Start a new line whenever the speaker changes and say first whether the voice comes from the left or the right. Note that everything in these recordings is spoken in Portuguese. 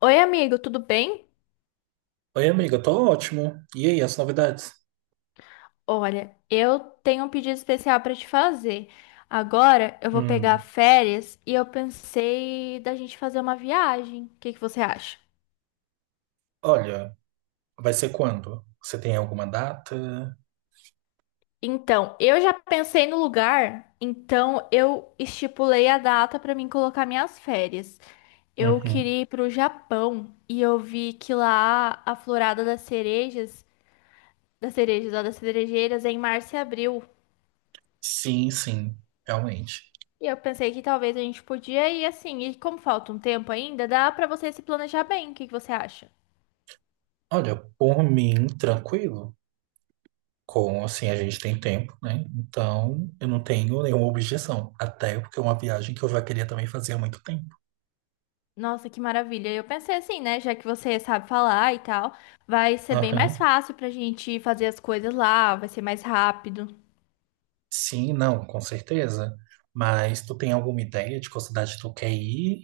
left: Oi, amigo, tudo bem?
right: Oi, amiga, tô ótimo. E aí, as novidades?
left: Olha, eu tenho um pedido especial para te fazer. Agora eu vou pegar
right: Hum,
left: férias e eu pensei da gente fazer uma viagem. O que que você acha?
right: olha, vai ser quando? Você tem alguma data?
left: Então, eu já pensei no lugar, então eu estipulei a data para mim colocar minhas férias. Eu
right: Uhum.
left: queria ir para o Japão e eu vi que lá a florada das cerejeiras é em março e abril.
right: Sim, sim, realmente.
left: E eu pensei que talvez a gente podia ir assim, e como falta um tempo ainda, dá pra você se planejar bem. O que que você acha?
right: Olha, por mim, tranquilo. Como assim a gente tem tempo, né? Então, eu não tenho nenhuma objeção. Até porque é uma viagem que eu já queria também fazer há muito tempo.
left: Nossa, que maravilha. Eu pensei assim, né, já que você sabe falar e tal, vai ser bem mais
right: Aham.
left: fácil pra gente fazer as coisas lá, vai ser mais rápido.
right: Sim, não, com certeza. Mas tu tem alguma ideia de qual cidade tu quer ir?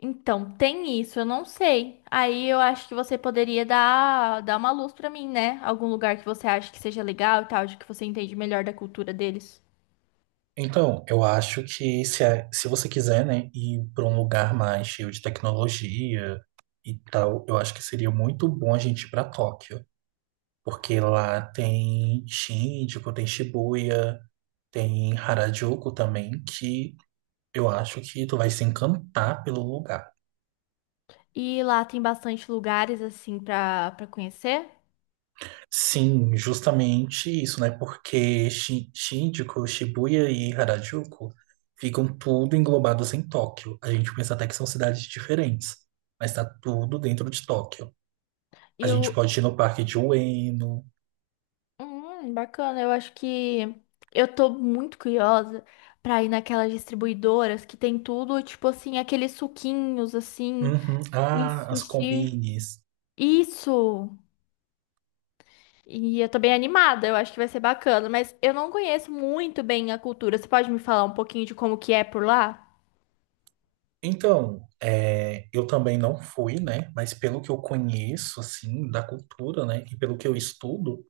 left: Então, tem isso, eu não sei. Aí eu acho que você poderia dar uma luz pra mim, né? Algum lugar que você acha que seja legal e tal, de que você entende melhor da cultura deles.
right: Então, eu acho que se você quiser, né, ir para um lugar mais cheio de tecnologia e tal, eu acho que seria muito bom a gente ir para Tóquio, porque lá tem Shinjuku, tem Shibuya, tem Harajuku também, que eu acho que tu vai se encantar pelo lugar.
left: E lá tem bastante lugares assim pra para conhecer.
right: Sim, justamente isso, né? Porque Shinjuku, Shibuya e Harajuku ficam tudo englobados em Tóquio. A gente pensa até que são cidades diferentes, mas tá tudo dentro de Tóquio. A gente
left: Eu.
right: pode ir no parque de Ueno.
left: Bacana. Eu acho que eu tô muito curiosa pra ir naquelas distribuidoras que tem tudo, tipo assim, aqueles suquinhos assim,
right: Uhum.
left: e
right: Ah, as
left: sushi.
right: combines.
left: Isso! E eu tô bem animada, eu acho que vai ser bacana, mas eu não conheço muito bem a cultura. Você pode me falar um pouquinho de como que é por lá?
right: Então, é, eu também não fui, né? Mas pelo que eu conheço, assim, da cultura, né? E pelo que eu estudo,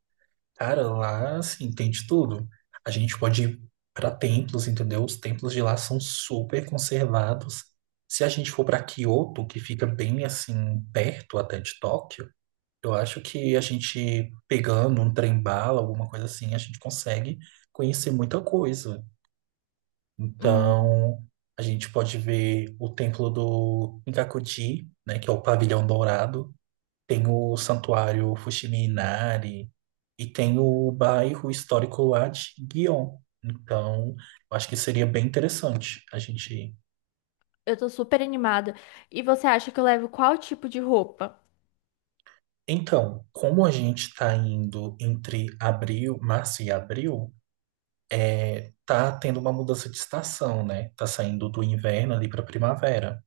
right: cara, lá, assim, tem de tudo. A gente pode ir para templos, entendeu? Os templos de lá são super conservados. Se a gente for para Kyoto, que fica bem, assim, perto até de Tóquio, eu acho que a gente pegando um trem-bala, alguma coisa assim, a gente consegue conhecer muita coisa.
left: Hum,
right: Então, a gente pode ver o templo do Kinkakuji, né, que é o pavilhão dourado. Tem o Santuário Fushimi Inari e tem o bairro histórico lá de Gion. Então, eu acho que seria bem interessante a gente ir.
left: eu tô super animada. E você acha que eu levo qual tipo de roupa?
right: Então, como a gente está indo entre abril, março e abril, tá tendo uma mudança de estação, né? Tá saindo do inverno ali para primavera.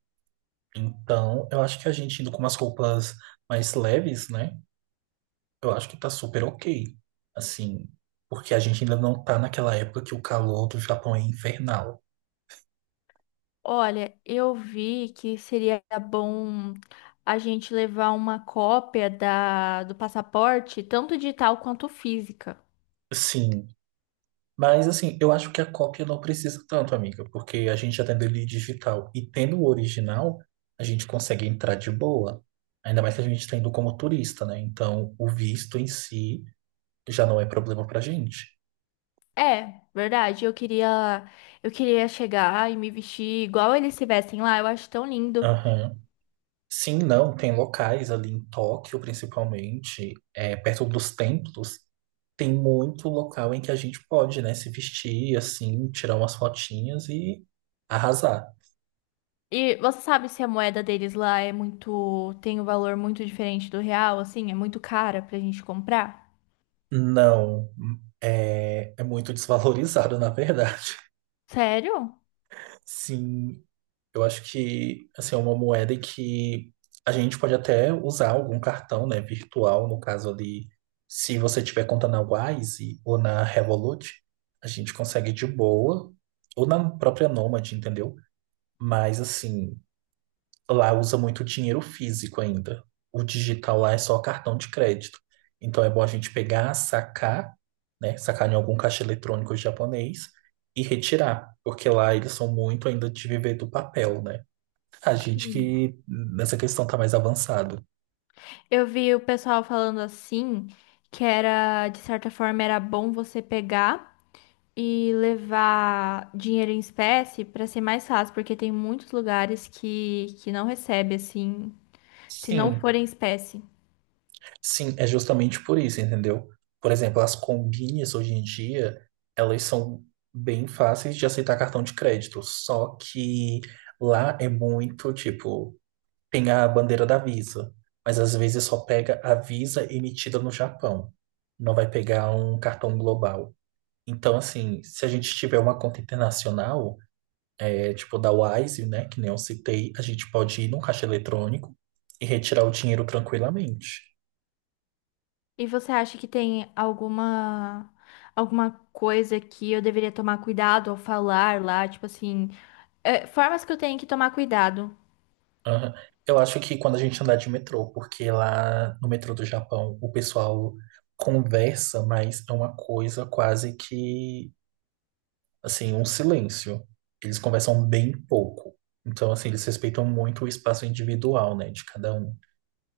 right: Então, eu acho que a gente indo com umas roupas mais leves, né? Eu acho que tá super ok. Assim, porque a gente ainda não tá naquela época que o calor do Japão é infernal.
left: Olha, eu vi que seria bom a gente levar uma cópia do passaporte, tanto digital quanto física.
right: Sim, mas assim, eu acho que a cópia não precisa tanto, amiga, porque a gente já tendo ele digital e tendo o original, a gente consegue entrar de boa. Ainda mais que a gente está indo como turista, né? Então, o visto em si já não é problema pra gente.
left: É, verdade. Eu queria chegar e me vestir igual eles se vestem lá. Eu acho tão lindo.
right: Aham. Sim, não, tem locais ali em Tóquio, principalmente, é, perto dos templos, tem muito local em que a gente pode, né, se vestir assim, tirar umas fotinhas e arrasar.
left: E você sabe se a moeda deles lá é muito, tem um valor muito diferente do real, assim, é muito cara pra gente comprar?
right: Não, é, é muito desvalorizado, na verdade.
left: Sério?
right: Sim, eu acho que assim, é uma moeda que a gente pode até usar algum cartão, né, virtual, no caso ali, se você tiver conta na Wise ou na Revolut, a gente consegue de boa, ou na própria Nomad, entendeu? Mas assim, lá usa muito dinheiro físico ainda. O digital lá é só cartão de crédito. Então é bom a gente pegar, sacar, né? Sacar em algum caixa eletrônico japonês e retirar, porque lá eles são muito ainda de viver do papel, né? A gente
left: Sim.
right: que nessa questão tá mais avançado.
left: Eu vi o pessoal falando assim, que era, de certa forma, era bom você pegar e levar dinheiro em espécie para ser mais fácil, porque tem muitos lugares que não recebe assim, se não for
right: Sim,
left: em espécie.
right: sim, é justamente por isso, entendeu? Por exemplo, as combinhas hoje em dia, elas são bem fáceis de aceitar cartão de crédito, só que lá é muito tipo tem a bandeira da Visa, mas às vezes só pega a Visa emitida no Japão. Não vai pegar um cartão global. Então, assim, se a gente tiver uma conta internacional, é tipo da Wise, né, que nem eu citei, a gente pode ir num caixa eletrônico e retirar o dinheiro tranquilamente.
left: E você acha que tem alguma coisa que eu deveria tomar cuidado ao falar lá, tipo assim, é, formas que eu tenho que tomar cuidado?
right: Aham. Eu acho que quando a gente andar de metrô, porque lá no metrô do Japão o pessoal conversa, mas é uma coisa quase que assim, um silêncio. Eles conversam bem pouco. Então, assim, eles respeitam muito o espaço individual, né, de cada um.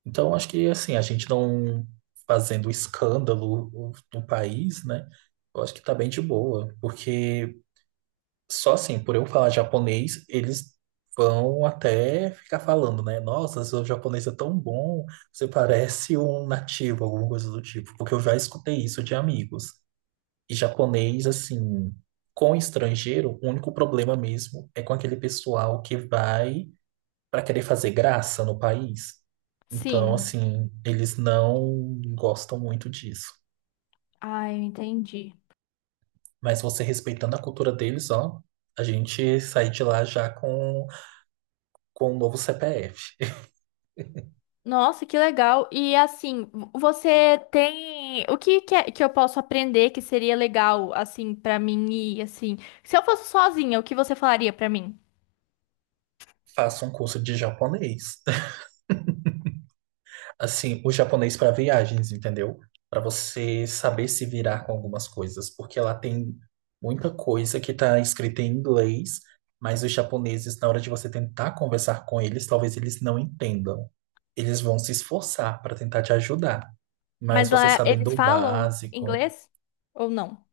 right: Então, acho que, assim, a gente não fazendo escândalo no país, né, eu acho que tá bem de boa. Porque só assim, por eu falar japonês, eles vão até ficar falando, né, nossa, seu japonês é tão bom, você parece um nativo, alguma coisa do tipo. Porque eu já escutei isso de amigos japonês, assim, com estrangeiro, o único problema mesmo é com aquele pessoal que vai para querer fazer graça no país. Então,
left: Sim.
right: assim, eles não gostam muito disso.
left: Ah, eu entendi.
right: Mas você respeitando a cultura deles, ó, a gente sai de lá já com, um novo CPF.
left: Nossa, que legal. E assim, você tem o que que, que eu posso aprender que seria legal assim pra mim ir assim? Se eu fosse sozinha, o que você falaria pra mim?
right: Faça um curso de japonês. Assim, o japonês para viagens, entendeu? Para você saber se virar com algumas coisas, porque lá tem muita coisa que está escrita em inglês, mas os japoneses, na hora de você tentar conversar com eles, talvez eles não entendam. Eles vão se esforçar para tentar te ajudar, mas
left: Mas
right: você
left: lá
right: sabendo
left: eles
right: o
left: falam
right: básico.
left: inglês ou não?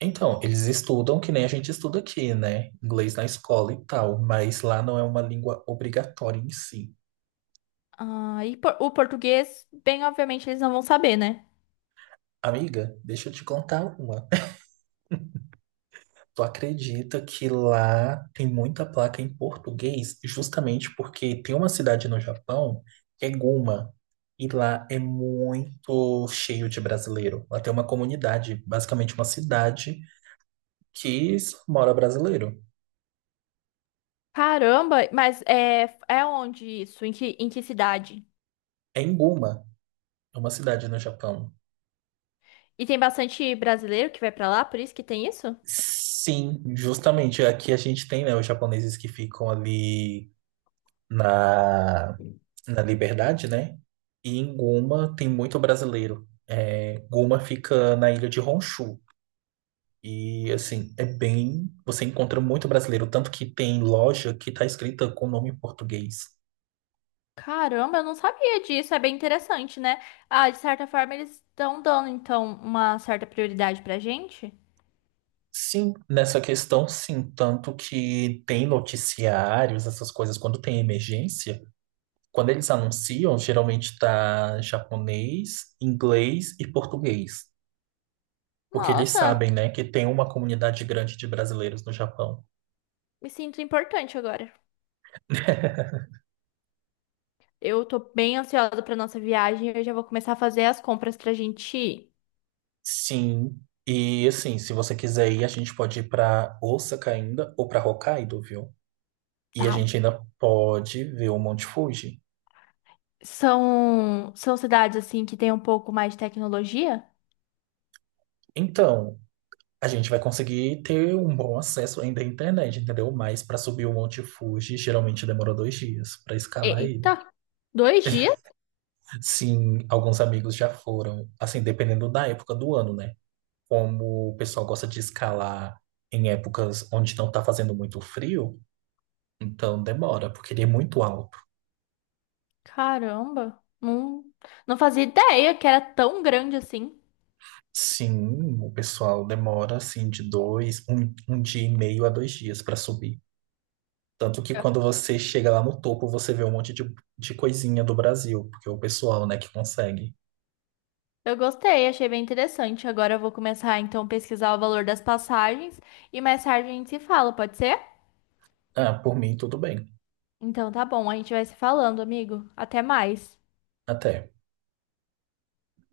right: Então, eles estudam que nem a gente estuda aqui, né? Inglês na escola e tal, mas lá não é uma língua obrigatória em si.
left: Ah, e o português, bem obviamente eles não vão saber, né?
right: Amiga, deixa eu te contar uma. Tu acredita que lá tem muita placa em português, justamente porque tem uma cidade no Japão que é Guma, e lá é muito cheio de brasileiro. Lá tem uma comunidade, basicamente uma cidade que só mora brasileiro.
left: Caramba, mas é onde isso? Em que cidade?
right: É em Guma, é uma cidade no Japão.
left: E tem bastante brasileiro que vai pra lá, por isso que tem isso?
right: Sim, justamente aqui a gente tem, né, os japoneses que ficam ali na na Liberdade, né? E em Guma tem muito brasileiro. É, Guma fica na ilha de Honshu. E assim, é bem. Você encontra muito brasileiro, tanto que tem loja que tá escrita com nome em português.
left: Caramba, eu não sabia disso, é bem interessante, né? Ah, de certa forma eles estão dando então uma certa prioridade pra gente.
right: Sim, nessa questão, sim. Tanto que tem noticiários, essas coisas, quando tem emergência, quando eles anunciam, geralmente tá japonês, inglês e português. Porque eles
left: Nossa,
right: sabem, né, que tem uma comunidade grande de brasileiros no Japão.
left: me sinto importante agora. Eu tô bem ansiosa pra nossa viagem, eu já vou começar a fazer as compras pra gente ir.
right: Sim. E assim, se você quiser ir, a gente pode ir pra Osaka ainda ou pra Hokkaido, viu? E a
left: Tá.
right: gente ainda pode ver o Monte Fuji.
left: São cidades assim que tem um pouco mais de tecnologia?
right: Então, a gente vai conseguir ter um bom acesso ainda à internet, entendeu? Mas para subir o Monte Fuji, geralmente demora 2 dias para escalar ele.
left: Eita, 2 dias?
right: Sim, alguns amigos já foram, assim, dependendo da época do ano, né? Como o pessoal gosta de escalar em épocas onde não tá fazendo muito frio, então demora, porque ele é muito alto.
left: Caramba, não, não fazia ideia que era tão grande assim.
right: Sim, o pessoal demora assim de dois, um dia e meio a 2 dias para subir. Tanto que quando você chega lá no topo, você vê um monte de, coisinha do Brasil, porque é o pessoal, né, que consegue.
left: Eu gostei, achei bem interessante. Agora eu vou começar então a pesquisar o valor das passagens e mais tarde a gente se fala, pode ser?
right: Ah, por mim, tudo bem.
left: Então tá bom, a gente vai se falando, amigo. Até mais.
right: Até.